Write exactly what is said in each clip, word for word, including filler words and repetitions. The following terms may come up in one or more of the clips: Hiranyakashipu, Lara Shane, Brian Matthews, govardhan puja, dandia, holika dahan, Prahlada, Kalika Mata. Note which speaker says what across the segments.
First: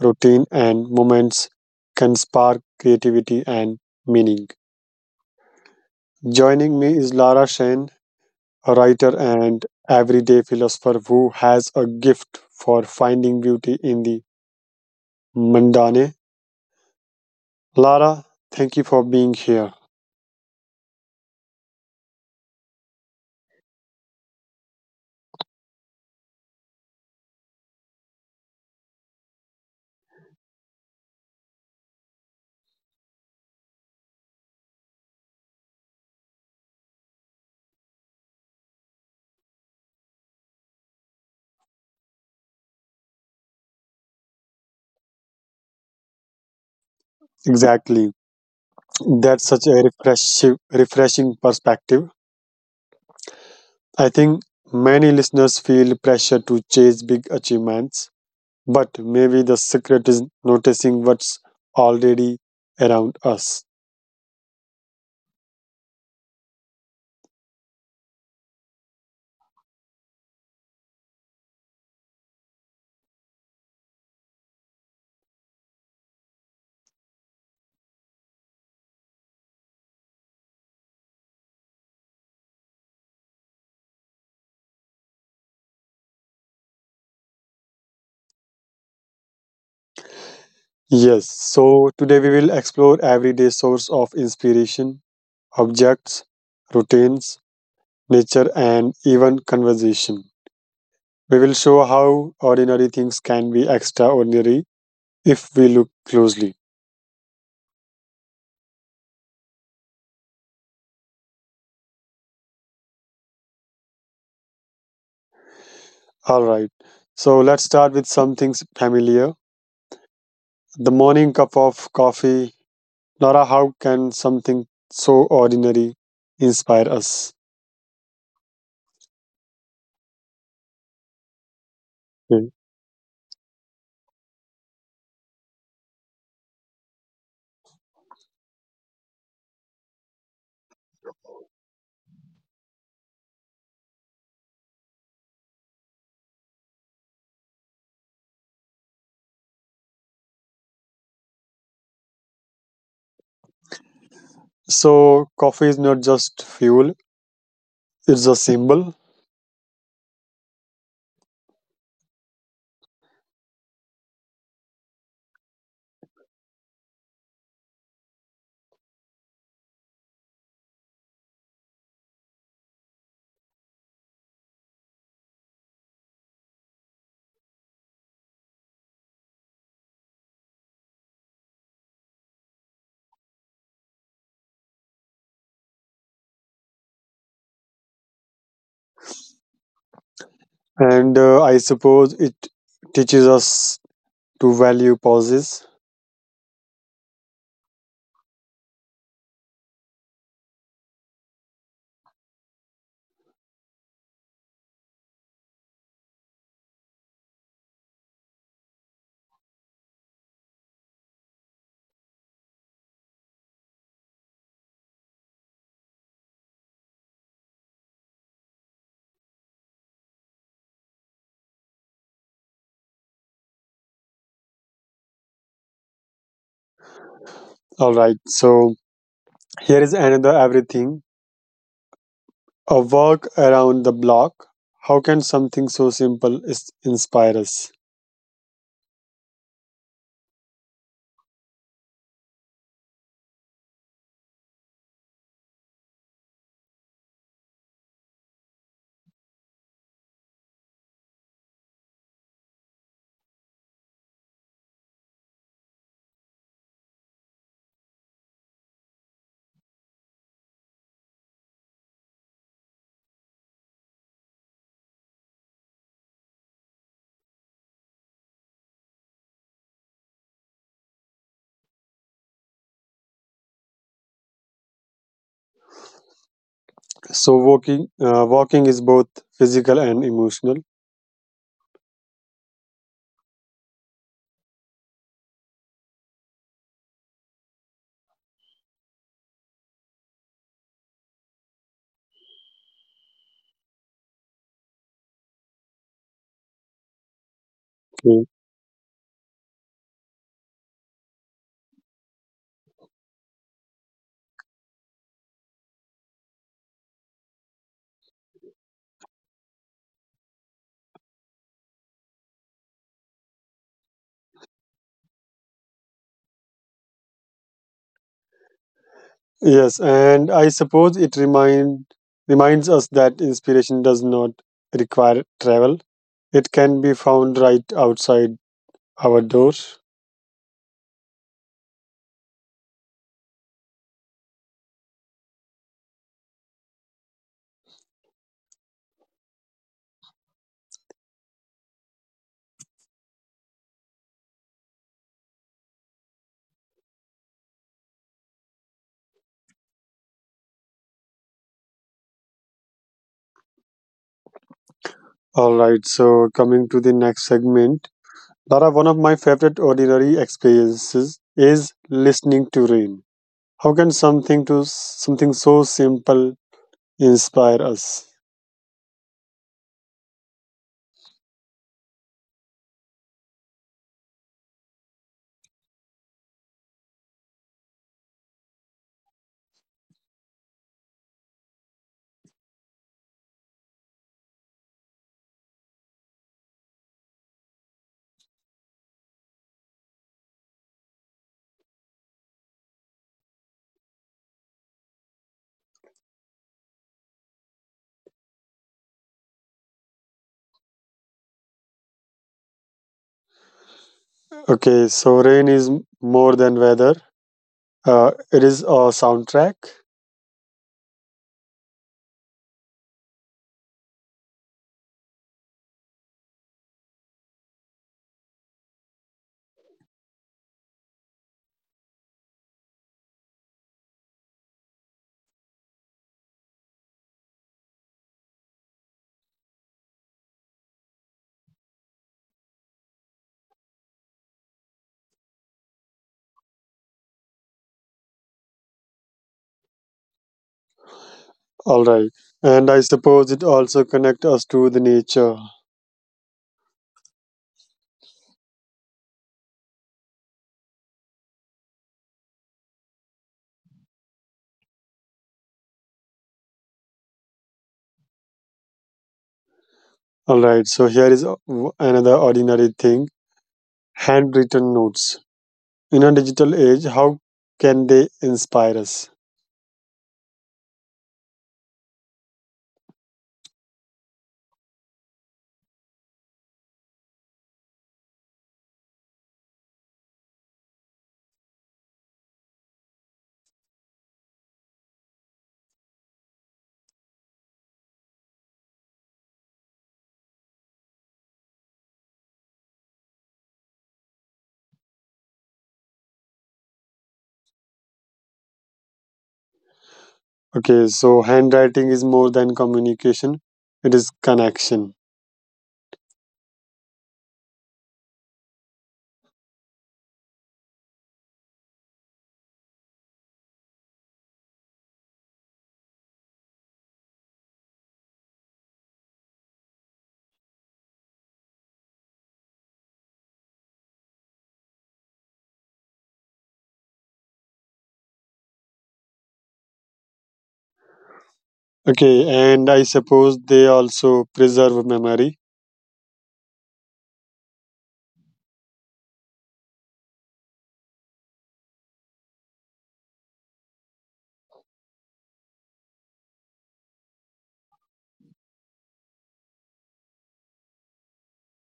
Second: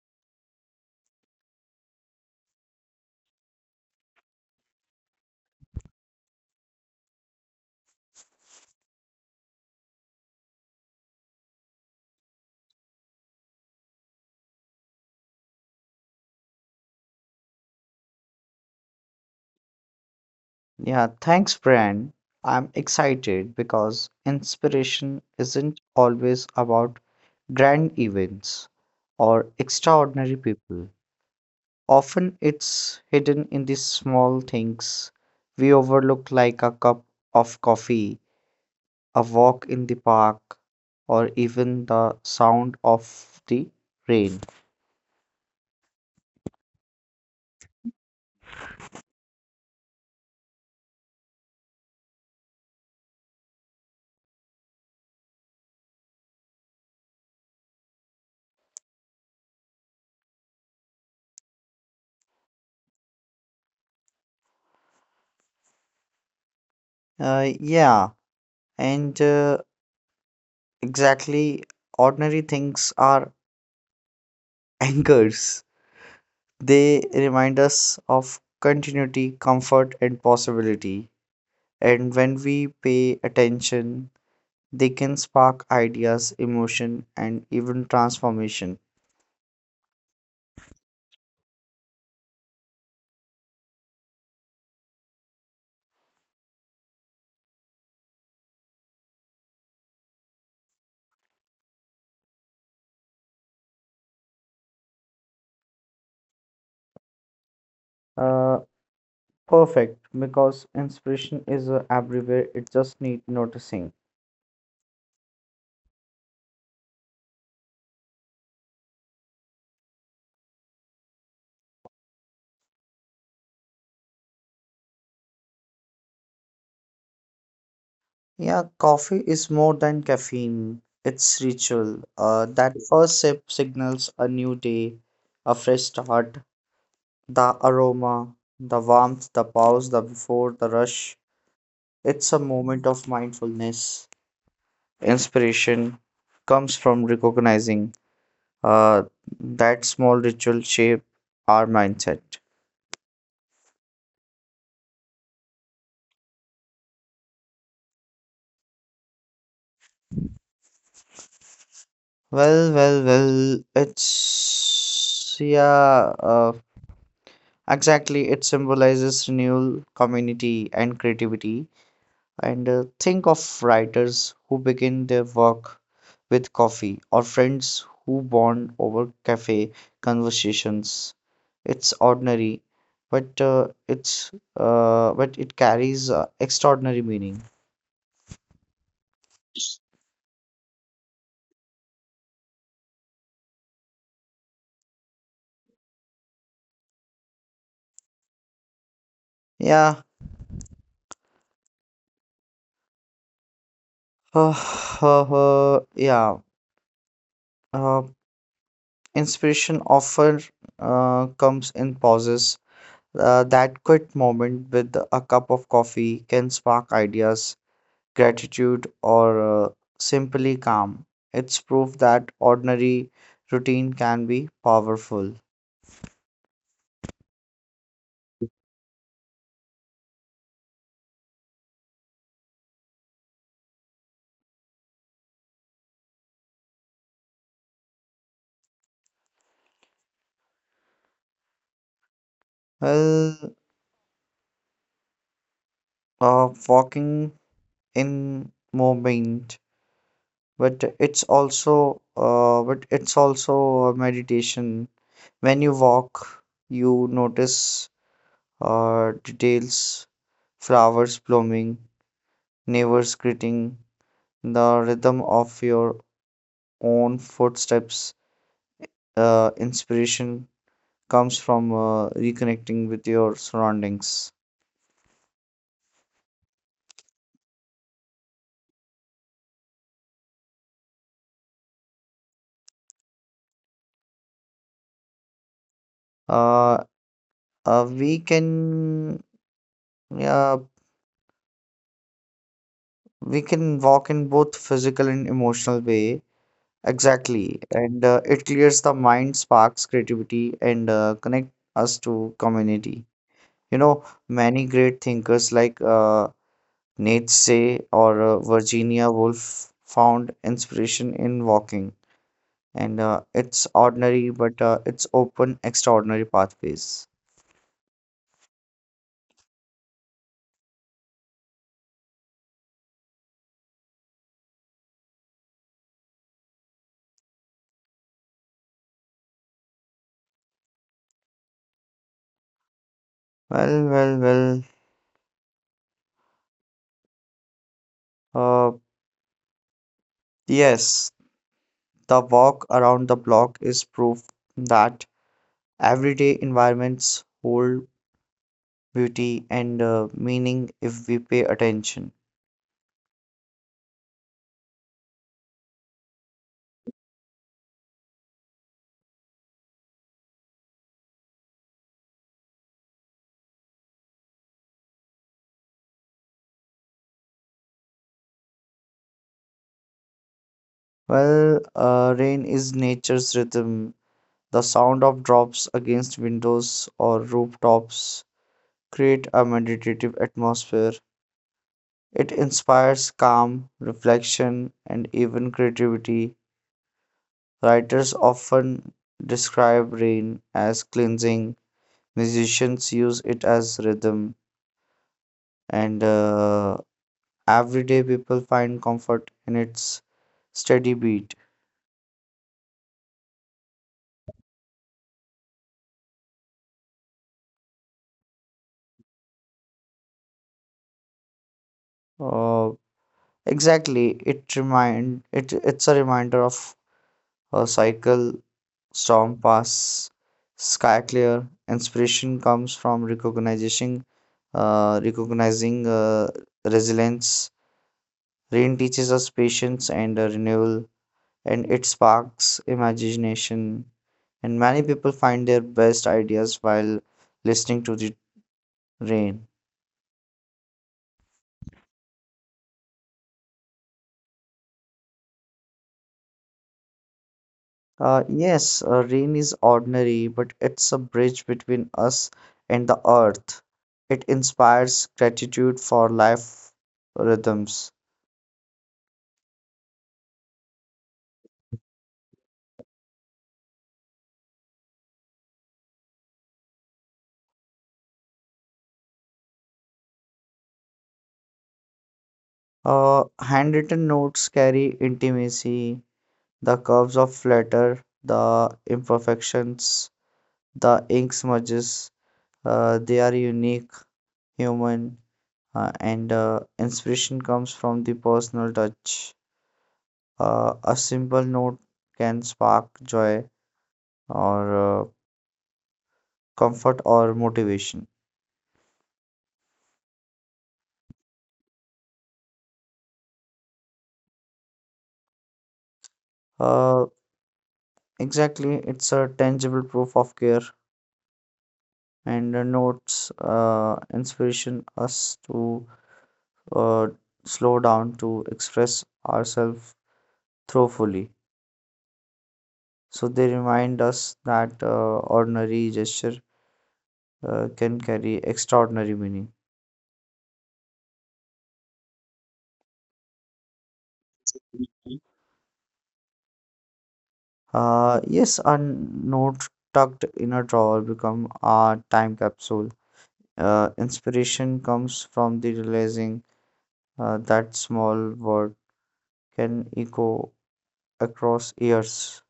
Speaker 1: routine, and moments can spark creativity and meaning. Joining me is Lara Shane, a writer and everyday philosopher who has a gift for finding beauty in the mundane. Lara, thank you for being here.
Speaker 2: Yeah, thanks, Bran. I'm excited because inspiration isn't always about grand events or extraordinary people. Often it's hidden in the small things we overlook, like a cup of coffee, a walk in the park, or even the sound of the rain.
Speaker 1: Exactly. That's such a refreshing, refreshing perspective. I think many listeners feel pressure to chase big achievements, but maybe the secret is noticing what's already around us.
Speaker 2: Uh, yeah, and uh, exactly, ordinary things are anchors. They remind us of continuity, comfort, and possibility. And when we pay attention, they can spark ideas, emotion, and even transformation.
Speaker 1: Yes, so today we will explore everyday source of inspiration, objects, routines, nature and even conversation. We will show how ordinary things can be extraordinary if we look closely.
Speaker 2: Uh, Perfect, because inspiration is uh, everywhere, it just needs noticing.
Speaker 1: All right. So let's start with something s- familiar. The morning cup of coffee. Nora, how can something so ordinary inspire us?
Speaker 2: Yeah, coffee is more than caffeine, it's ritual. Uh,
Speaker 1: Mm.
Speaker 2: that first sip signals a new day, a fresh start, the aroma, the warmth, the pause, the before, the rush. It's a moment of mindfulness. Inspiration comes from recognizing uh, that small ritual shape our mindset.
Speaker 1: So, coffee is not just fuel, it's a symbol.
Speaker 2: Well, well, well, it's yeah, uh, exactly. It symbolizes renewal, community, and creativity. And uh, Think of writers who begin their work with coffee or friends who bond over cafe conversations. It's ordinary, but uh, it's uh, but it carries uh, extraordinary meaning.
Speaker 1: And uh, I suppose it teaches us to value pauses.
Speaker 2: Yeah, uh, uh, uh, yeah. Uh, Inspiration often uh, comes in pauses. Uh, that quick moment with a cup of coffee can spark ideas, gratitude, or uh, simply calm. It's proof that ordinary routine can be powerful.
Speaker 1: All right. So, here is another everything a walk around the block. How can something so simple is inspire us?
Speaker 2: Well, uh, Walking in moment. but it's also uh, but it's also a meditation. When you walk, you notice uh, details, flowers blooming, neighbors greeting, the rhythm of your own footsteps. Uh, inspiration comes from uh, reconnecting with your surroundings.
Speaker 1: So walking, uh, walking is both physical and emotional.
Speaker 2: Uh, uh, we can, yeah, we can walk in both physical and emotional way. Exactly. And uh, It clears
Speaker 1: Okay.
Speaker 2: the mind, sparks creativity, and uh, connect us to community. You know, many great thinkers like uh, Nietzsche or uh, Virginia Woolf found inspiration in walking. And uh, It's ordinary, but uh, it's open, extraordinary pathways.
Speaker 1: Yes, and I suppose it remind reminds us that inspiration does not require travel. It can be found right outside our door.
Speaker 2: Well, well, well. Uh, yes, the walk around the block is proof that everyday environments hold beauty, and uh, meaning if we pay attention.
Speaker 1: All right. So coming to the next segment, Lara, one of my favorite ordinary experiences is listening to rain. How can something to something so simple inspire us?
Speaker 2: Well, uh, rain is nature's rhythm. The sound of drops against windows or rooftops create a meditative atmosphere. It inspires calm, reflection, and even creativity. Writers often describe rain as cleansing. Musicians use it as rhythm, and uh, everyday people find comfort in its steady beat.
Speaker 1: Okay, so rain is more than weather. Uh, it is a soundtrack.
Speaker 2: Uh, Exactly. It remind it it's a reminder of a cycle, storm pass, sky clear. Inspiration comes from recognizing uh, recognizing uh, resilience. Rain teaches us patience and uh, renewal, and it sparks imagination. And many people find their best ideas while listening to the rain.
Speaker 1: All right. And I suppose it also connect us to the nature.
Speaker 2: Uh, yes, uh, rain is ordinary, but it's a bridge between us and the earth. It inspires gratitude for life rhythms.
Speaker 1: All right. So here is a- w- another ordinary thing, handwritten notes. In a digital age, how can they inspire us?
Speaker 2: Uh, handwritten notes carry intimacy, the curves of letter, the imperfections, the ink smudges. Uh, they are unique, human, uh, and uh, inspiration comes from the personal touch. Uh, a simple note can spark joy or uh, comfort or motivation.
Speaker 1: Okay. So handwriting is more than communication. It is connection.
Speaker 2: Uh, exactly, it's a tangible proof of care and the notes uh, inspiration us to uh, slow down to express ourselves thoroughly. So they remind us that uh, ordinary gesture uh, can carry extraordinary meaning.
Speaker 1: Okay. And I suppose they also preserve memory.
Speaker 2: Uh, yes, a note tucked in a drawer become a time capsule. Uh, inspiration comes from the realizing uh, that small word can echo across years.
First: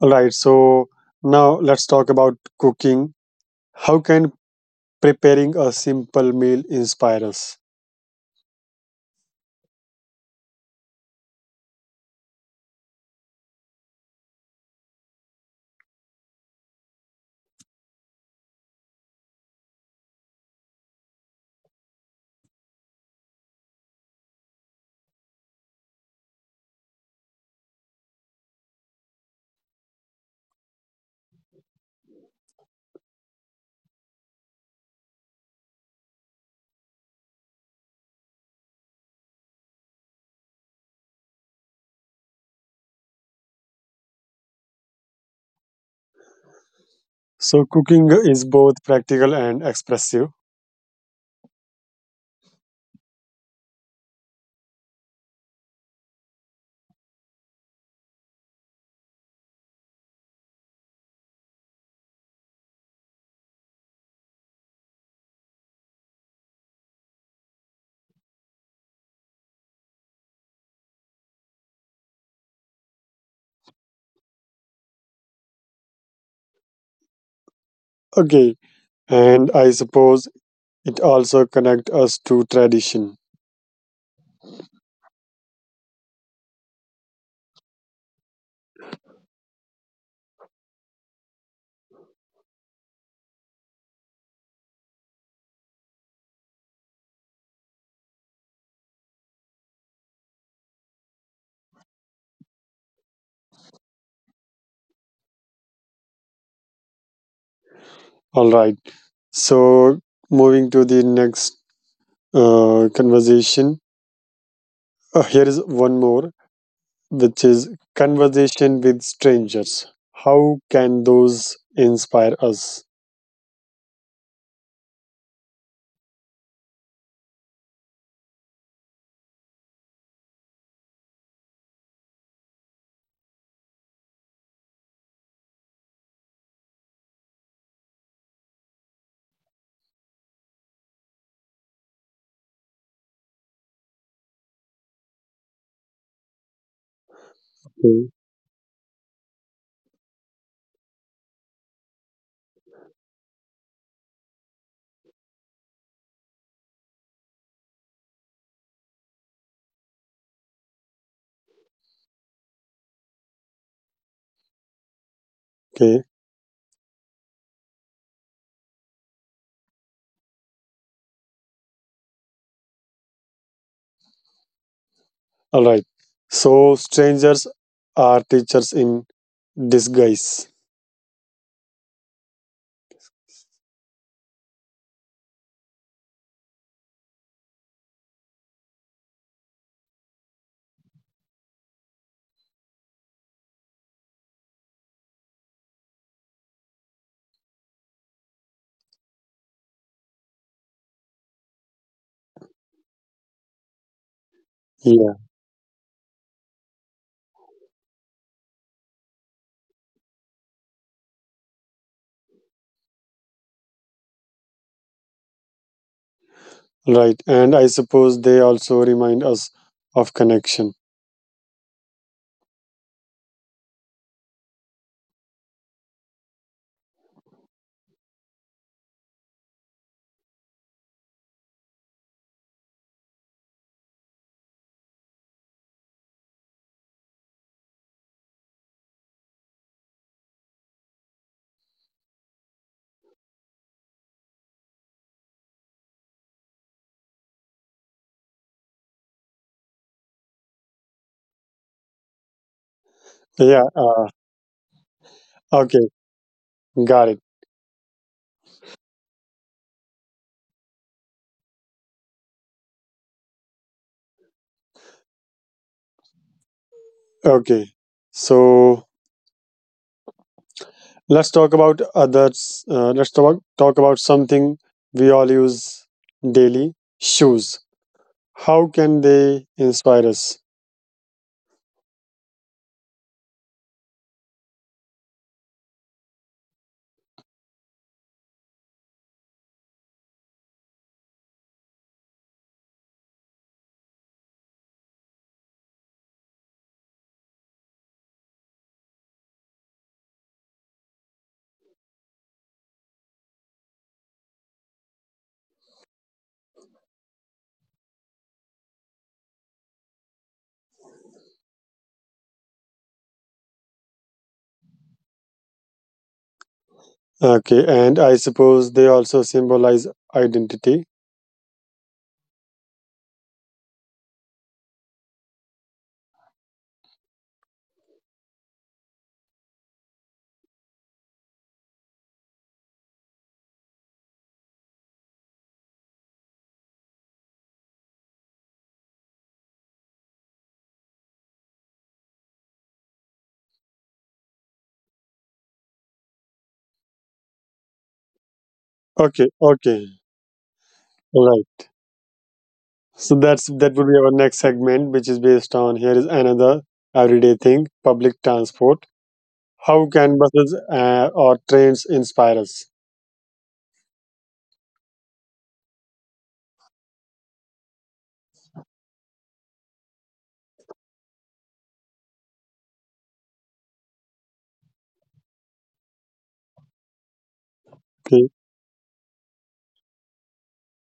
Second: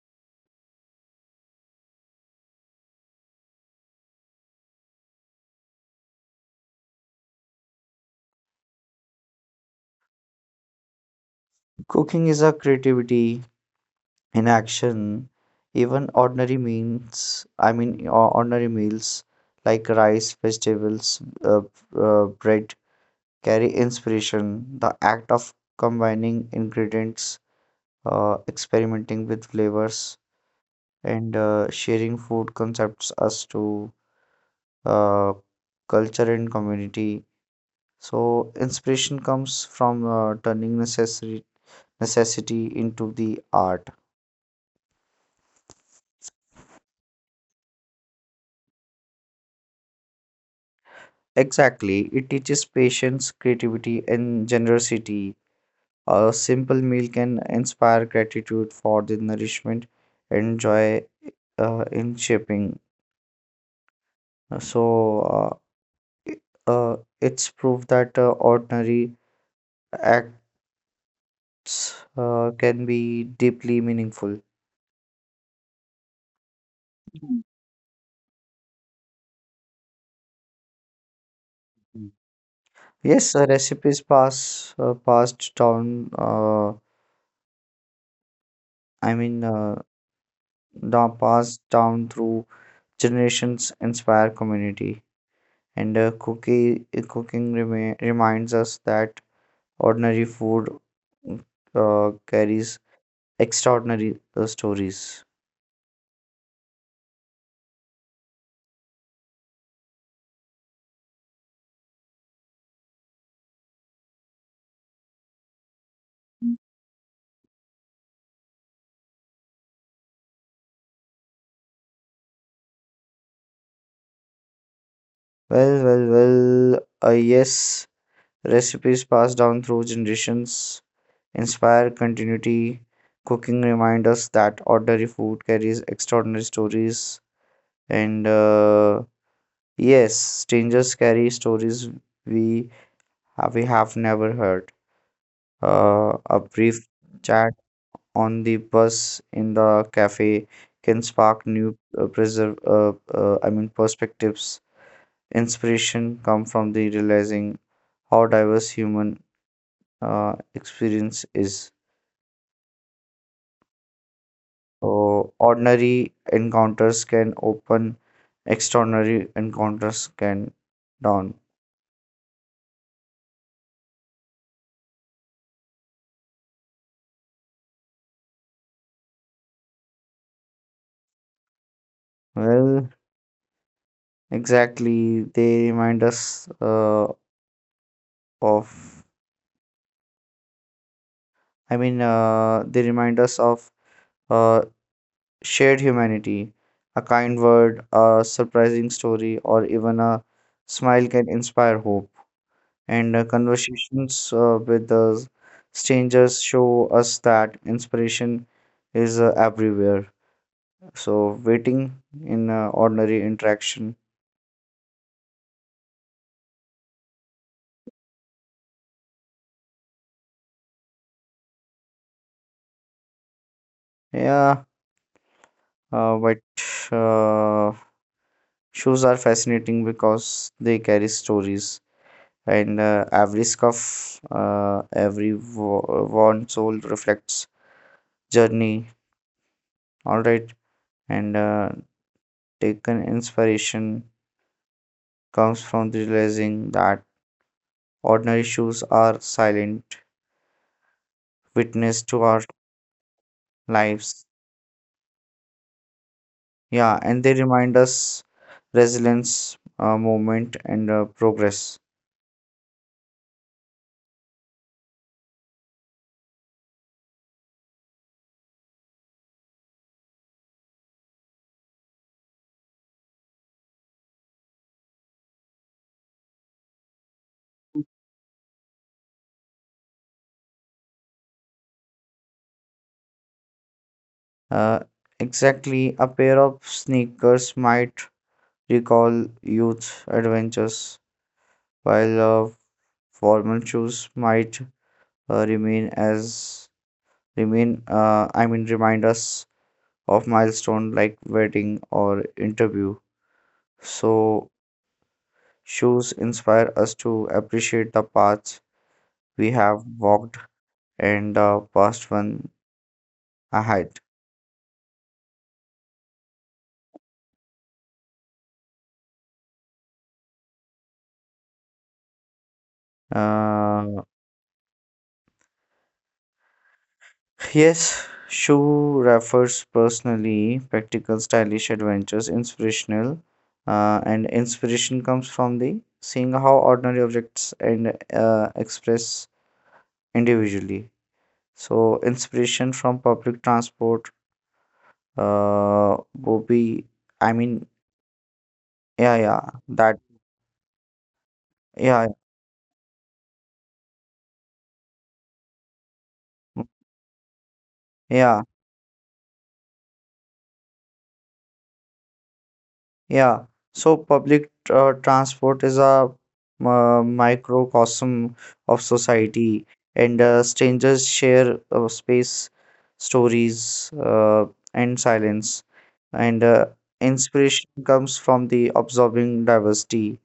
Speaker 1: All right. So now let's talk about cooking. How can preparing a simple meal inspire us?
Speaker 2: Cooking is a creativity in action. Even ordinary means, I mean, or- ordinary meals like rice, vegetables, uh, uh, bread carry inspiration. The act of combining ingredients, uh, experimenting with flavors, and uh, sharing food concepts us to uh, culture and community. So, inspiration comes from uh, turning necessary necessity into the art.
Speaker 1: So cooking is both practical and expressive.
Speaker 2: Exactly, it teaches patience, creativity, and generosity. A simple meal can inspire gratitude for the nourishment and joy uh, in shaping. So, uh, it- uh, it's proof that uh, ordinary acts uh, can be deeply meaningful. Mhm.
Speaker 1: Okay, and I suppose it also connect us to tradition.
Speaker 2: Yes, uh, recipes pass uh, passed down. Uh, I mean, uh, down, Passed down through generations inspire community and uh, cookie cooking remi- reminds us that ordinary food uh, carries extraordinary uh, stories.
Speaker 1: All right. So moving to the next uh, conversation. Uh, here is one more, which is conversation with strangers. How can those inspire us?
Speaker 2: well well well uh, yes, recipes passed down through generations inspire continuity. Cooking reminds us that ordinary food carries extraordinary stories, and uh, yes, strangers carry stories we uh, we have never heard. Uh, a brief chat on the bus in the cafe can spark new uh, preserve, uh, uh, I mean, perspectives. Inspiration come from the realizing how diverse human uh, experience is. So
Speaker 1: Okay.
Speaker 2: ordinary encounters can open, extraordinary encounters can down.
Speaker 1: All right. So strangers are teachers in disguise.
Speaker 2: Well, exactly. They remind us uh, of. I mean, uh, they remind us of uh, shared humanity. A kind word, a surprising story, or even a smile can inspire hope. And uh, Conversations uh,
Speaker 1: Yeah.
Speaker 2: with uh, strangers show us that inspiration is uh, everywhere. So, waiting in uh, ordinary interaction.
Speaker 1: Right. And I suppose they also remind us of connection.
Speaker 2: Yeah, uh, but uh, shoes are fascinating because they carry stories, and uh, every scuff, uh, every wo- worn sole reflects journey. All right. and uh, taken Inspiration comes from realizing that ordinary shoes are silent witness to our
Speaker 1: Yeah. Uh,
Speaker 2: lives.
Speaker 1: okay. Got
Speaker 2: Yeah,
Speaker 1: it.
Speaker 2: and they remind us resilience, uh, movement, and uh, progress.
Speaker 1: Okay. So let's talk about others. Uh, let's talk, talk about something we all use daily shoes. How can they inspire us?
Speaker 2: uh, exactly, a pair of sneakers might recall youth adventures while uh, formal shoes might uh, remain as remain, uh, i mean remind us of milestone like wedding or interview. So shoes inspire us to appreciate the paths we have walked and the past one ahead.
Speaker 1: Okay. And I suppose they also symbolize identity.
Speaker 2: Uh, yes, shoe refers personally practical, stylish adventures, inspirational, uh, and inspiration comes from the seeing how ordinary objects and uh, express individually. So inspiration from public transport, Uh, Bobby, I mean,
Speaker 1: Okay,
Speaker 2: yeah,
Speaker 1: okay,
Speaker 2: yeah, that,
Speaker 1: right.
Speaker 2: yeah,
Speaker 1: So that's that would be our next segment, which is based on here is another
Speaker 2: mm,
Speaker 1: everyday thing: public transport.
Speaker 2: yeah,
Speaker 1: How can buses uh, or trains inspire us?
Speaker 2: yeah. So public uh, transport is a uh, microcosm of society, and uh, strangers share uh, space, stories, uh, and silence, and uh,
Speaker 1: Okay,
Speaker 2: inspiration comes from the observing diversity,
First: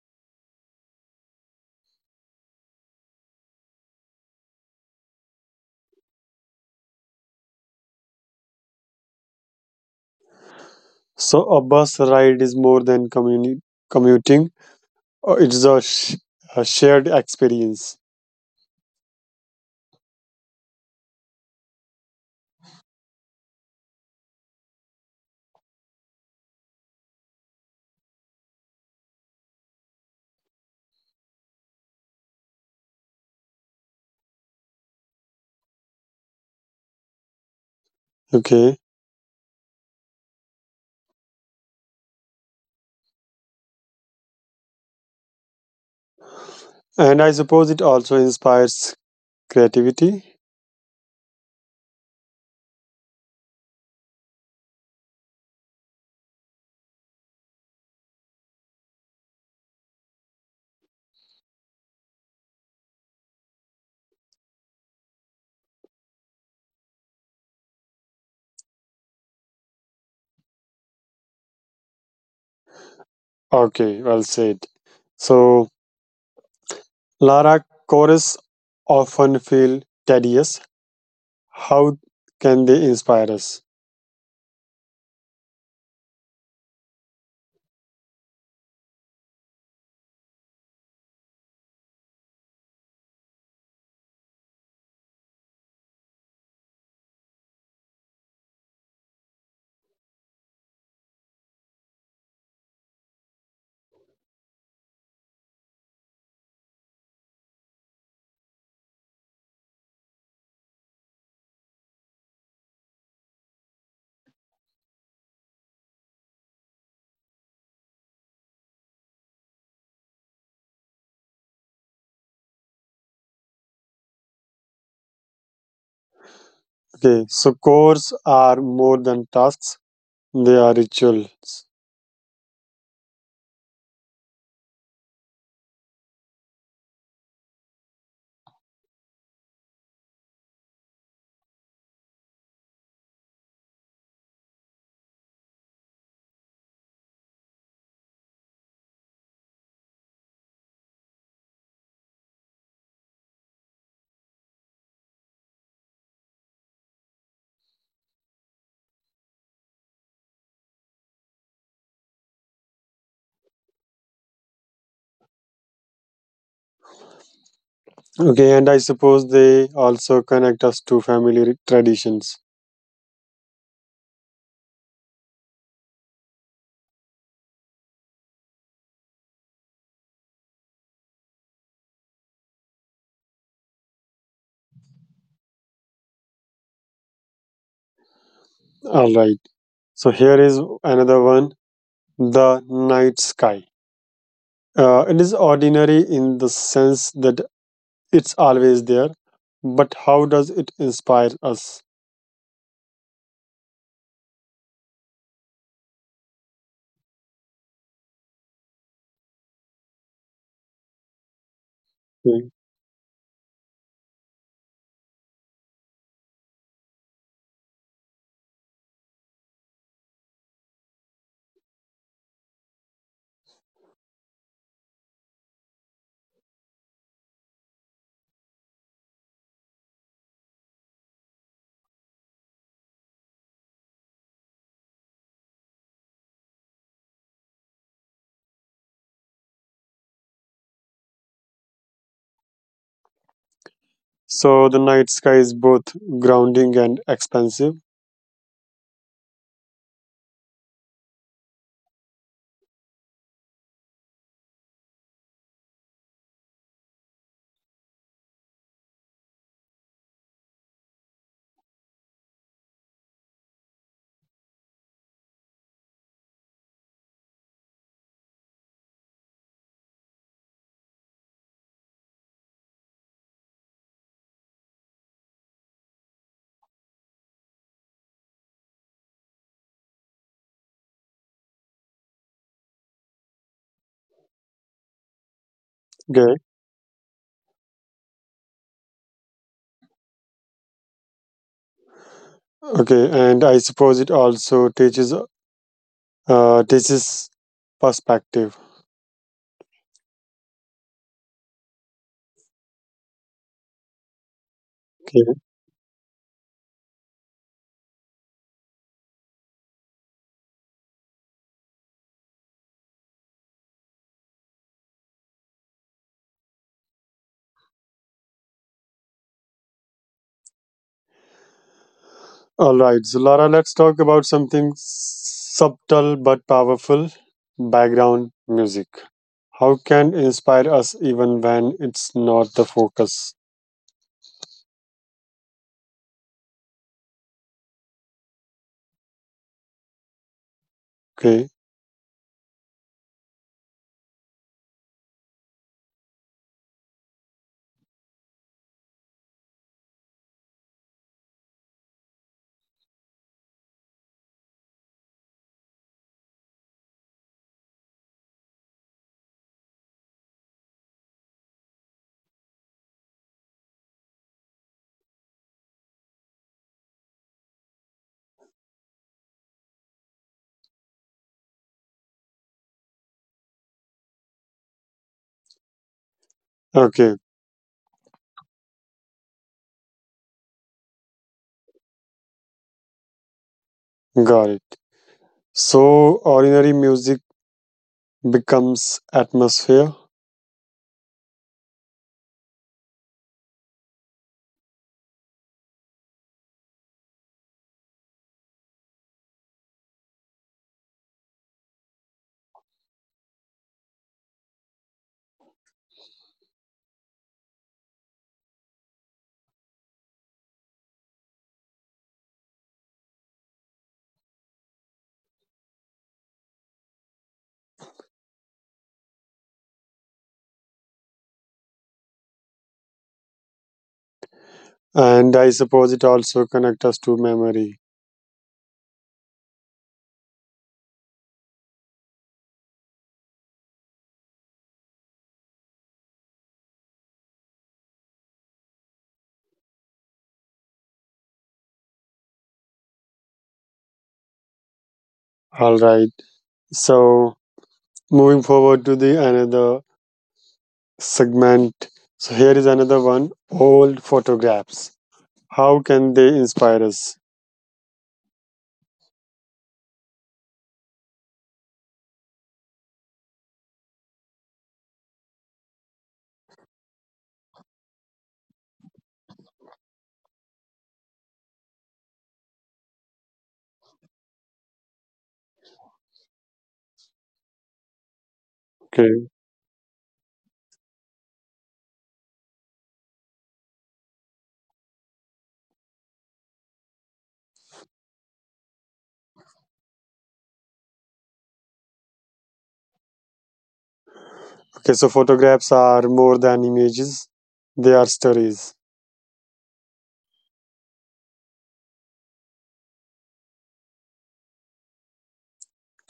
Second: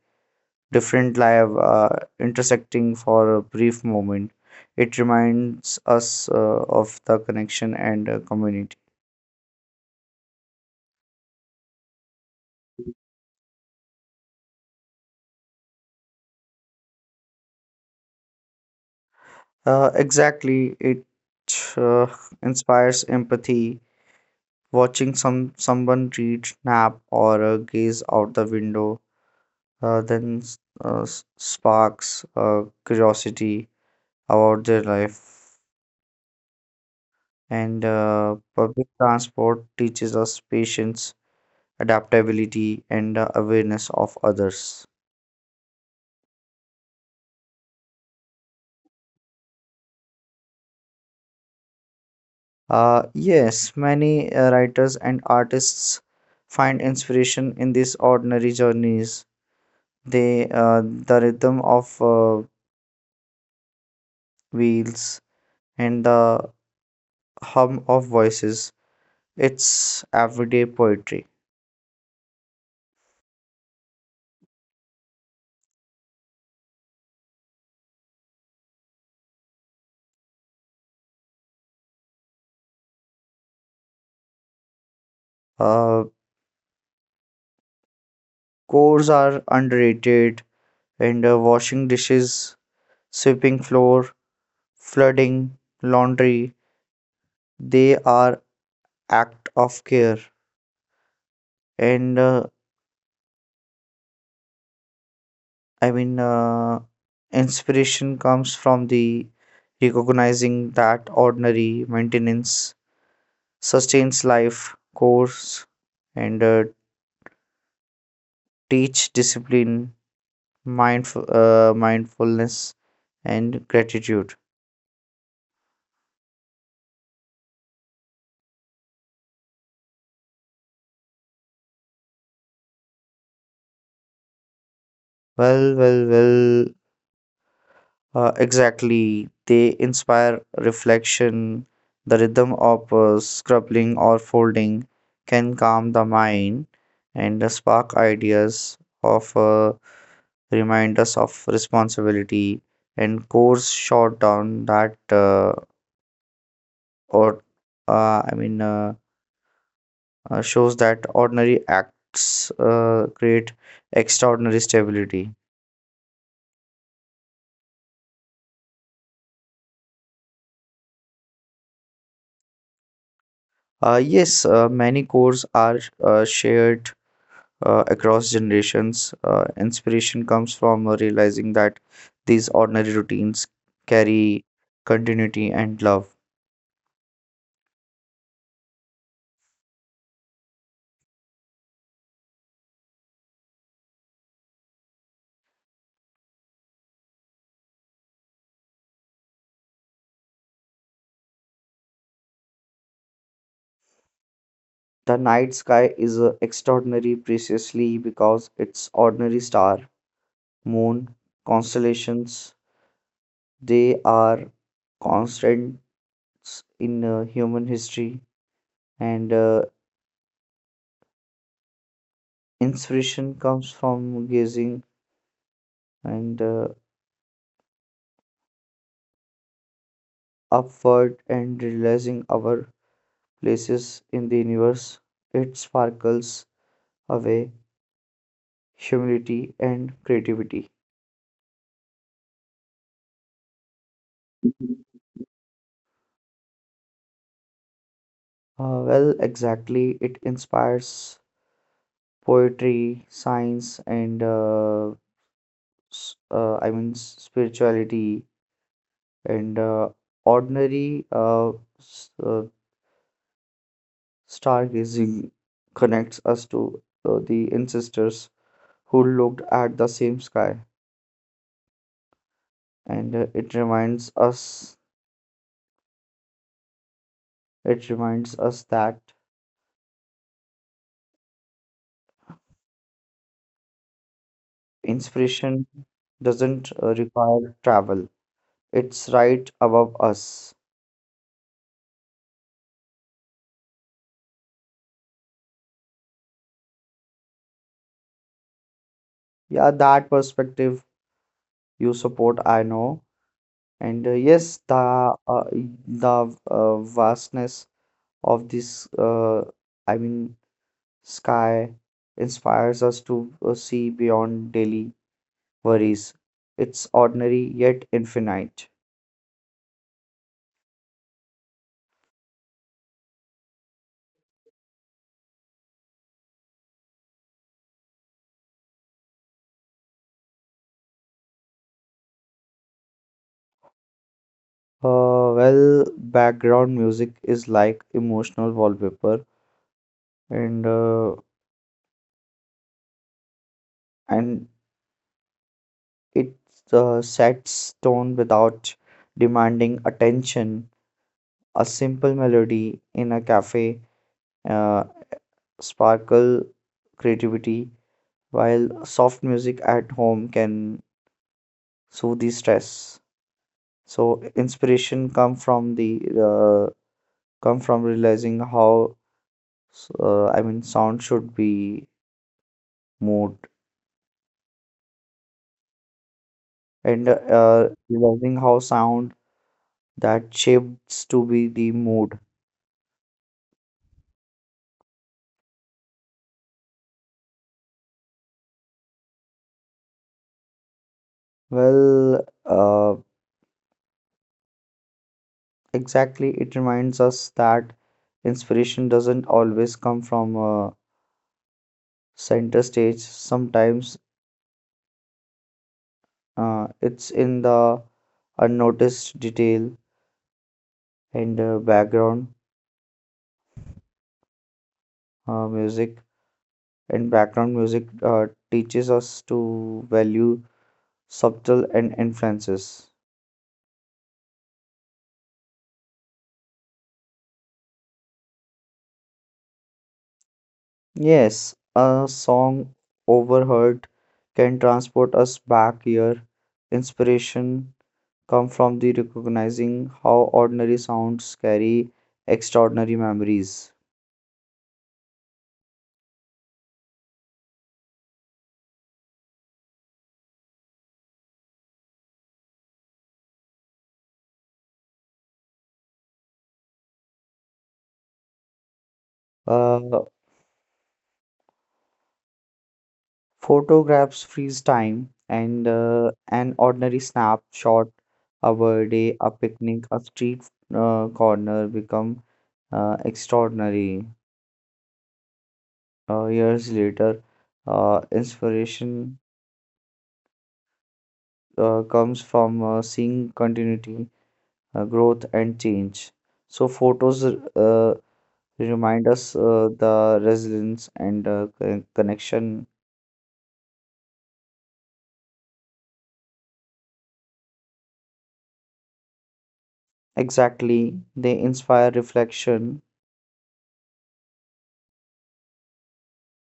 Speaker 2: different live uh, intersecting for a brief moment. It reminds us uh, of the connection and uh, community.
Speaker 1: so a bus ride is more than communi- commuting; uh, it's a, sh- a shared experience.
Speaker 2: Uh, exactly, it uh, inspires empathy. Watching some someone read, nap, or uh, gaze out the window, uh, then uh, s- sparks uh, curiosity about their life. And uh, Public transport
Speaker 1: Okay,
Speaker 2: teaches us patience, adaptability, and uh, awareness of others.
Speaker 1: and I suppose it also inspires creativity.
Speaker 2: Uh, yes, many uh, writers and artists find inspiration in these ordinary journeys. They, uh, the rhythm of uh, wheels and the hum of voices. It's everyday poetry.
Speaker 1: Okay, well said. So Lara chorus often feel tedious. How can they inspire us?
Speaker 2: Uh, Chores are underrated, and uh, washing dishes, sweeping floor, flooding, laundry. They are act of care, and uh, I mean, uh, inspiration comes from the recognizing that ordinary maintenance sustains life, course, and uh, teach discipline, mindful, uh, mindfulness, and gratitude.
Speaker 1: Okay, so chores are more than tasks, they are rituals.
Speaker 2: Well, well, well. Uh, exactly. They inspire reflection. The rhythm of uh, scrubbing or folding can calm the mind and uh, spark ideas of uh, remind us of responsibility and course short down that uh, or uh, I mean uh, uh, shows that ordinary acts uh, create extraordinary stability.
Speaker 1: Okay, and I suppose they also connect us to family traditions.
Speaker 2: Uh, yes, uh, many cores are uh, shared uh, across generations. Uh, inspiration comes from uh, realizing that these ordinary routines carry continuity and love.
Speaker 1: All right, so here is another one the night sky. Uh, it is ordinary in the sense that it's always there, but how does it inspire us?
Speaker 2: The night sky is uh, extraordinary preciously because its ordinary star, moon, constellations,
Speaker 1: Hmm.
Speaker 2: they are constants in uh, human history, and uh, inspiration comes from gazing and uh, upward and realizing our places in the universe. It sparkles away humility and creativity.
Speaker 1: So the night sky is both grounding and expansive.
Speaker 2: Uh, well, exactly. It inspires poetry, science, and uh, s- uh, I mean s- spirituality, and uh, ordinary uh, s- uh, stargazing connects us to uh, the ancestors who looked at the same sky, and uh, it reminds us it reminds us that inspiration doesn't uh,
Speaker 1: Okay,
Speaker 2: require travel, it's right above us.
Speaker 1: okay, and I suppose it also teaches uh, teaches perspective.
Speaker 2: Yeah, that perspective you support, I know. And uh, yes, the uh,
Speaker 1: Okay,
Speaker 2: the uh, vastness of this, uh, I mean, sky inspires us to uh, see beyond daily worries. It's ordinary yet infinite.
Speaker 1: all right. So Lara, let's talk about something subtle but powerful: background music. How can inspire us even when it's not the focus?
Speaker 2: Uh, well, background music is like emotional wallpaper, and uh,
Speaker 1: Okay,
Speaker 2: and it's a set stone without demanding attention. A simple melody in a cafe uh, sparkle creativity, while soft music at home can soothe the stress. So inspiration come from the uh, come from realizing how uh, I mean sound should be mood, and uh,
Speaker 1: okay,
Speaker 2: realizing how sound that shapes to be the mood.
Speaker 1: got it. So ordinary music becomes atmosphere,
Speaker 2: Well, uh, Exactly, it reminds us that inspiration doesn't always come from a center stage. Sometimes uh, it's in the unnoticed detail and uh, background uh, music. And background music uh, teaches us to value subtle and influences.
Speaker 1: and I suppose it also connects us to memory.
Speaker 2: Yes, a song overheard can transport us back here. Inspiration come from the recognizing how ordinary sounds carry extraordinary memories.
Speaker 1: All right. So moving forward to the another segment. So here is another one: old photographs. How can they inspire us?
Speaker 2: Uh, Photographs freeze time, and uh, an ordinary snapshot of a day, a picnic, a street uh, corner become uh, extraordinary. Uh, years later, uh, inspiration
Speaker 1: Okay.
Speaker 2: uh, comes from uh, seeing continuity, uh, growth, and change. So, photos uh, remind us uh, the resilience and uh, con- connection.
Speaker 1: Okay. So photographs are more than images; they are stories.
Speaker 2: Exactly, they inspire reflection.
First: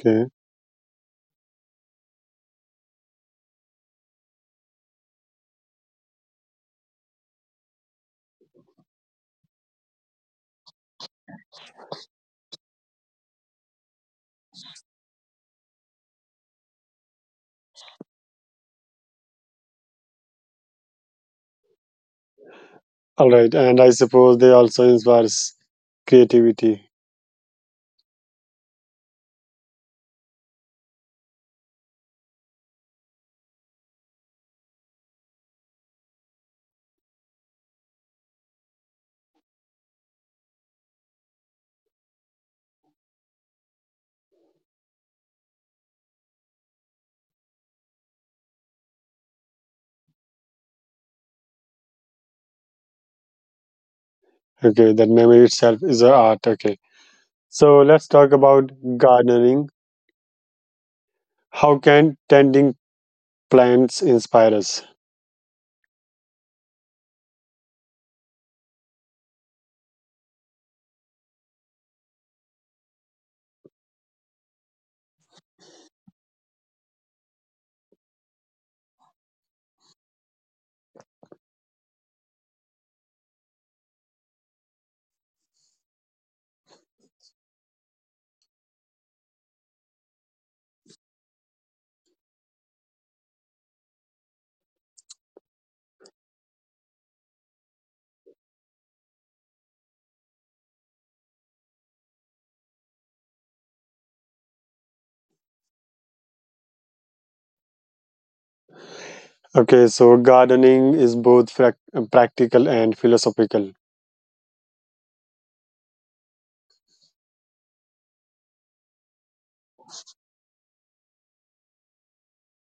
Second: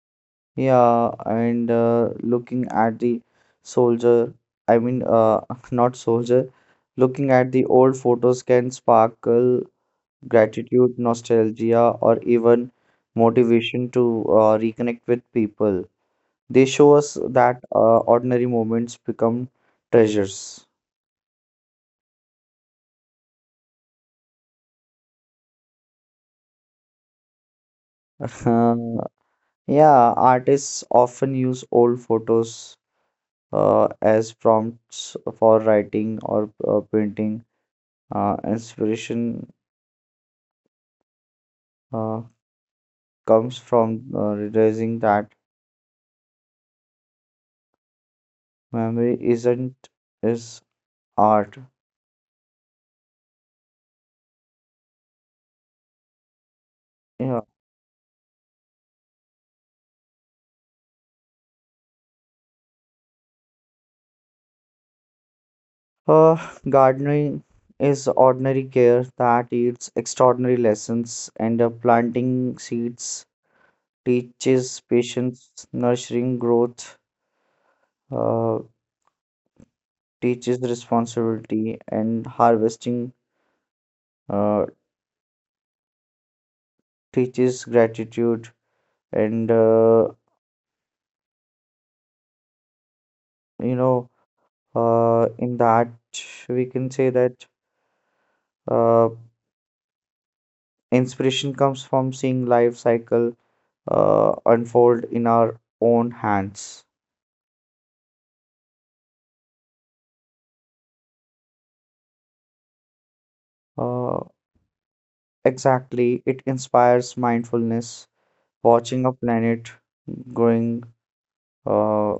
Speaker 1: Okay.
Speaker 2: Yeah, and uh, looking at the soldier, I mean, uh, not soldier, looking at the old photos can sparkle gratitude, nostalgia, or even motivation to uh, reconnect with people. They show us that uh, ordinary moments become treasures.
Speaker 1: All right. And I suppose they also inspires creativity.
Speaker 2: Yeah, artists often use old photos uh, as prompts for writing or uh, painting. Uh, inspiration uh, comes from uh, realizing that memory isn't is art.
Speaker 1: Okay. That memory itself is an art. Okay. So
Speaker 2: Yeah.
Speaker 1: let's talk about gardening. How can tending plants inspire us?
Speaker 2: Uh, Gardening is ordinary care that yields extraordinary lessons, and uh, planting seeds teaches patience, nurturing growth, uh, teaches responsibility, and harvesting uh, teaches gratitude, and uh, you know, uh, in that we can say that uh, inspiration comes from seeing life cycle uh, unfold in our own hands.
Speaker 1: Okay, so gardening is both prac- practical and philosophical.
Speaker 2: uh, exactly, it inspires mindfulness, watching a planet growing uh,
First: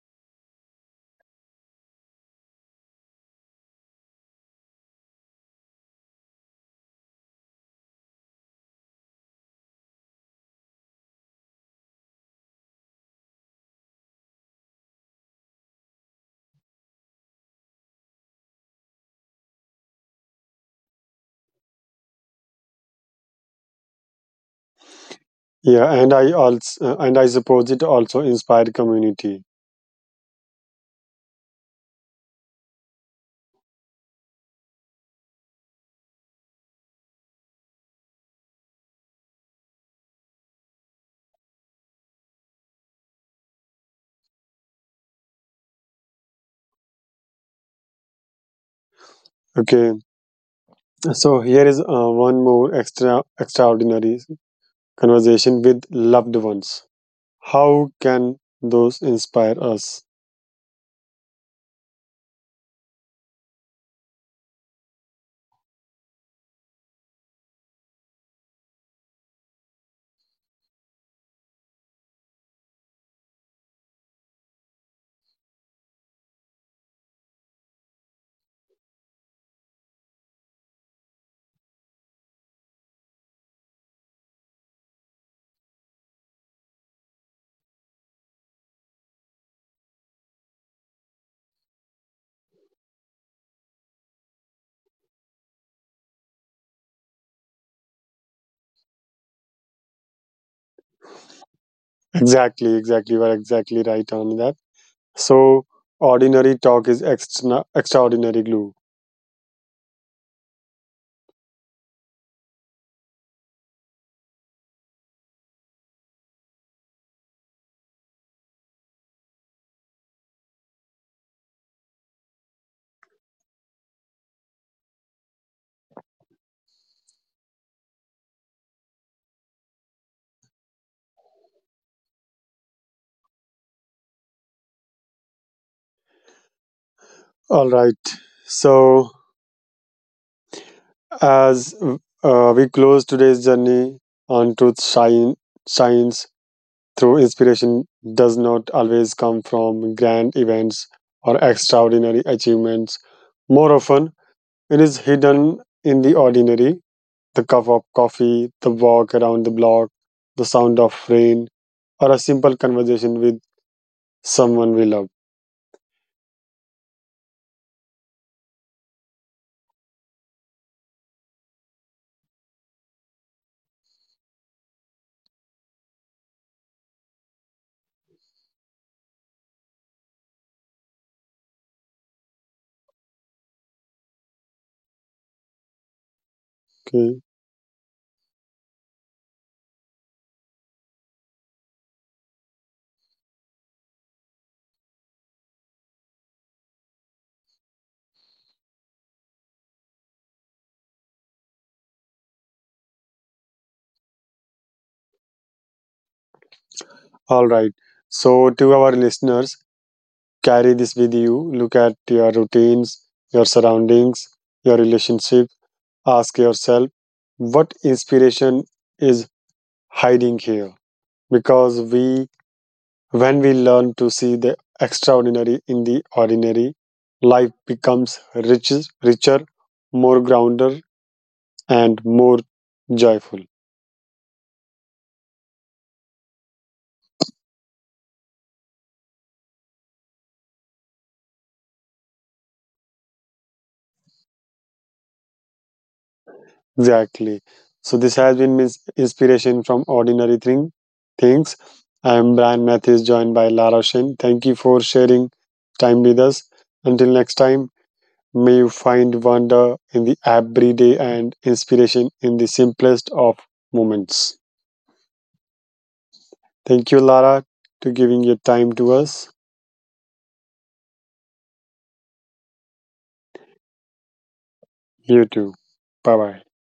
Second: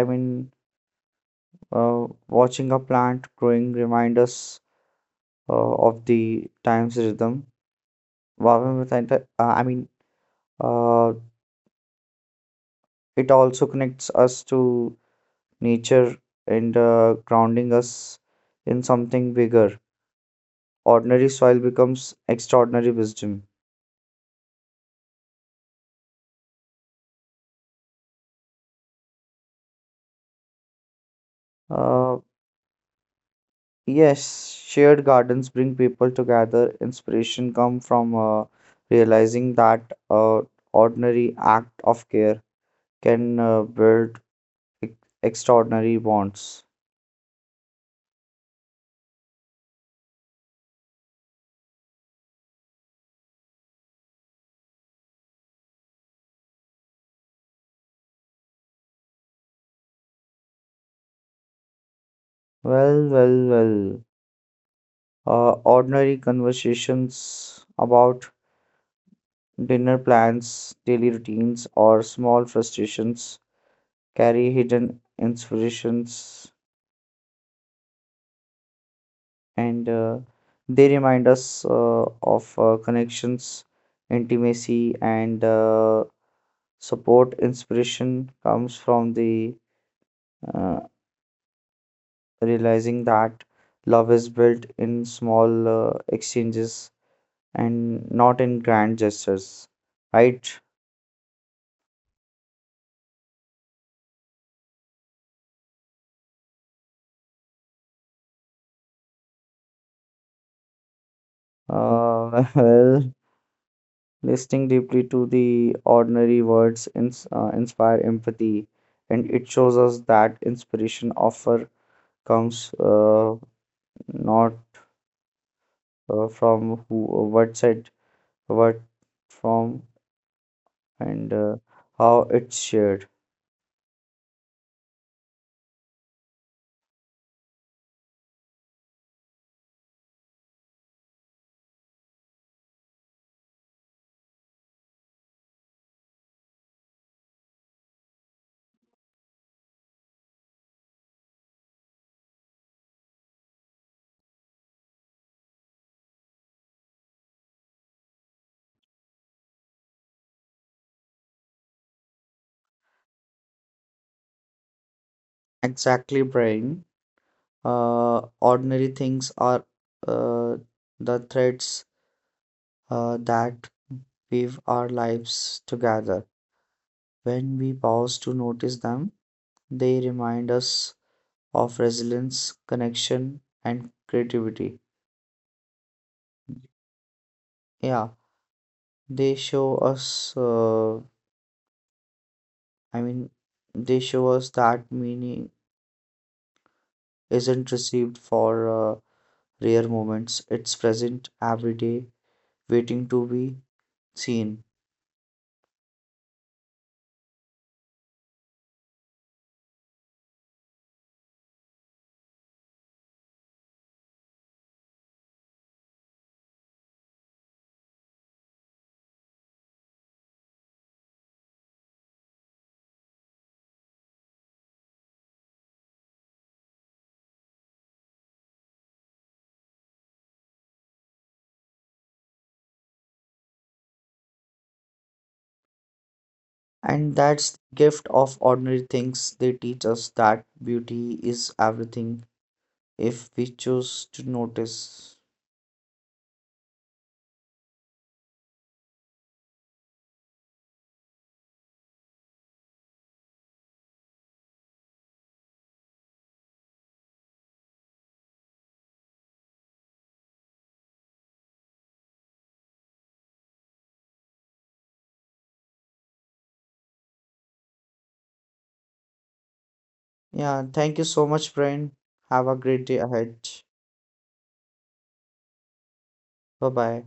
Speaker 2: i mean uh, watching a plant growing remind us uh, of the time's rhythm. Wow, I mean, uh, It also connects us to nature, and uh, grounding us in something bigger. Ordinary soil becomes extraordinary wisdom.
Speaker 1: Yeah, and I also and I suppose it also inspired community.
Speaker 2: Uh, yes, shared gardens bring people together. Inspiration come from uh, realizing that uh, ordinary act of care can uh, build ex- extraordinary bonds.
Speaker 1: Okay, so here is uh, one more extra extraordinary conversation with loved ones. How can those inspire us?
Speaker 2: Well, well, well. Uh, ordinary conversations about dinner plans, daily routines, or small frustrations carry hidden inspirations, and uh, they remind us uh, of uh, connections, intimacy, and uh, support. Inspiration comes from the uh, realizing that love is built in small uh, exchanges and not in grand gestures, right?
Speaker 1: Exactly, exactly. You are exactly right on that. So ordinary talk is extra extraordinary glue.
Speaker 2: Uh, well, Listening deeply to the ordinary words ins- uh, inspire empathy, and it shows us that inspiration often comes uh, not uh, from who, what said, what from, and uh, how it's shared.
Speaker 1: All right. So as uh, we close today's journey on truth shine, shines through inspiration does not always come from grand events or extraordinary achievements. More often, it is hidden in the ordinary the cup of coffee, the walk around the block, the sound of rain, or a simple conversation with someone we love.
Speaker 2: Exactly, Brian. Uh, ordinary things are uh, the threads uh, that weave our lives together. When we pause to notice them, they remind us of resilience, connection, and creativity.
Speaker 1: Okay.
Speaker 2: Yeah, they show us, uh, I mean, they show us that meaning isn't received for uh, rare moments, it's present every day, waiting to be seen.
Speaker 1: All right. So, to our listeners, carry this with you look at your routines your surroundings your relationship ask yourself what inspiration is hiding here because we when we learn to see the extraordinary in the ordinary life becomes richer richer more grounded and more joyful.
Speaker 2: And that's the gift of ordinary things. They teach us that beauty is everything if we choose to notice.
Speaker 1: Exactly. So this has been mis- inspiration from ordinary thing things. I am Brian Mathis, joined by Lara Shen. Thank you for sharing time with us. Until next time, may you find wonder in the everyday and inspiration in the simplest of moments. Thank you, Lara, to giving your time to us.
Speaker 2: Yeah, thank you so much, Brian. Have a great day ahead.
Speaker 1: You too. Bye
Speaker 2: Bye
Speaker 1: bye.
Speaker 2: bye.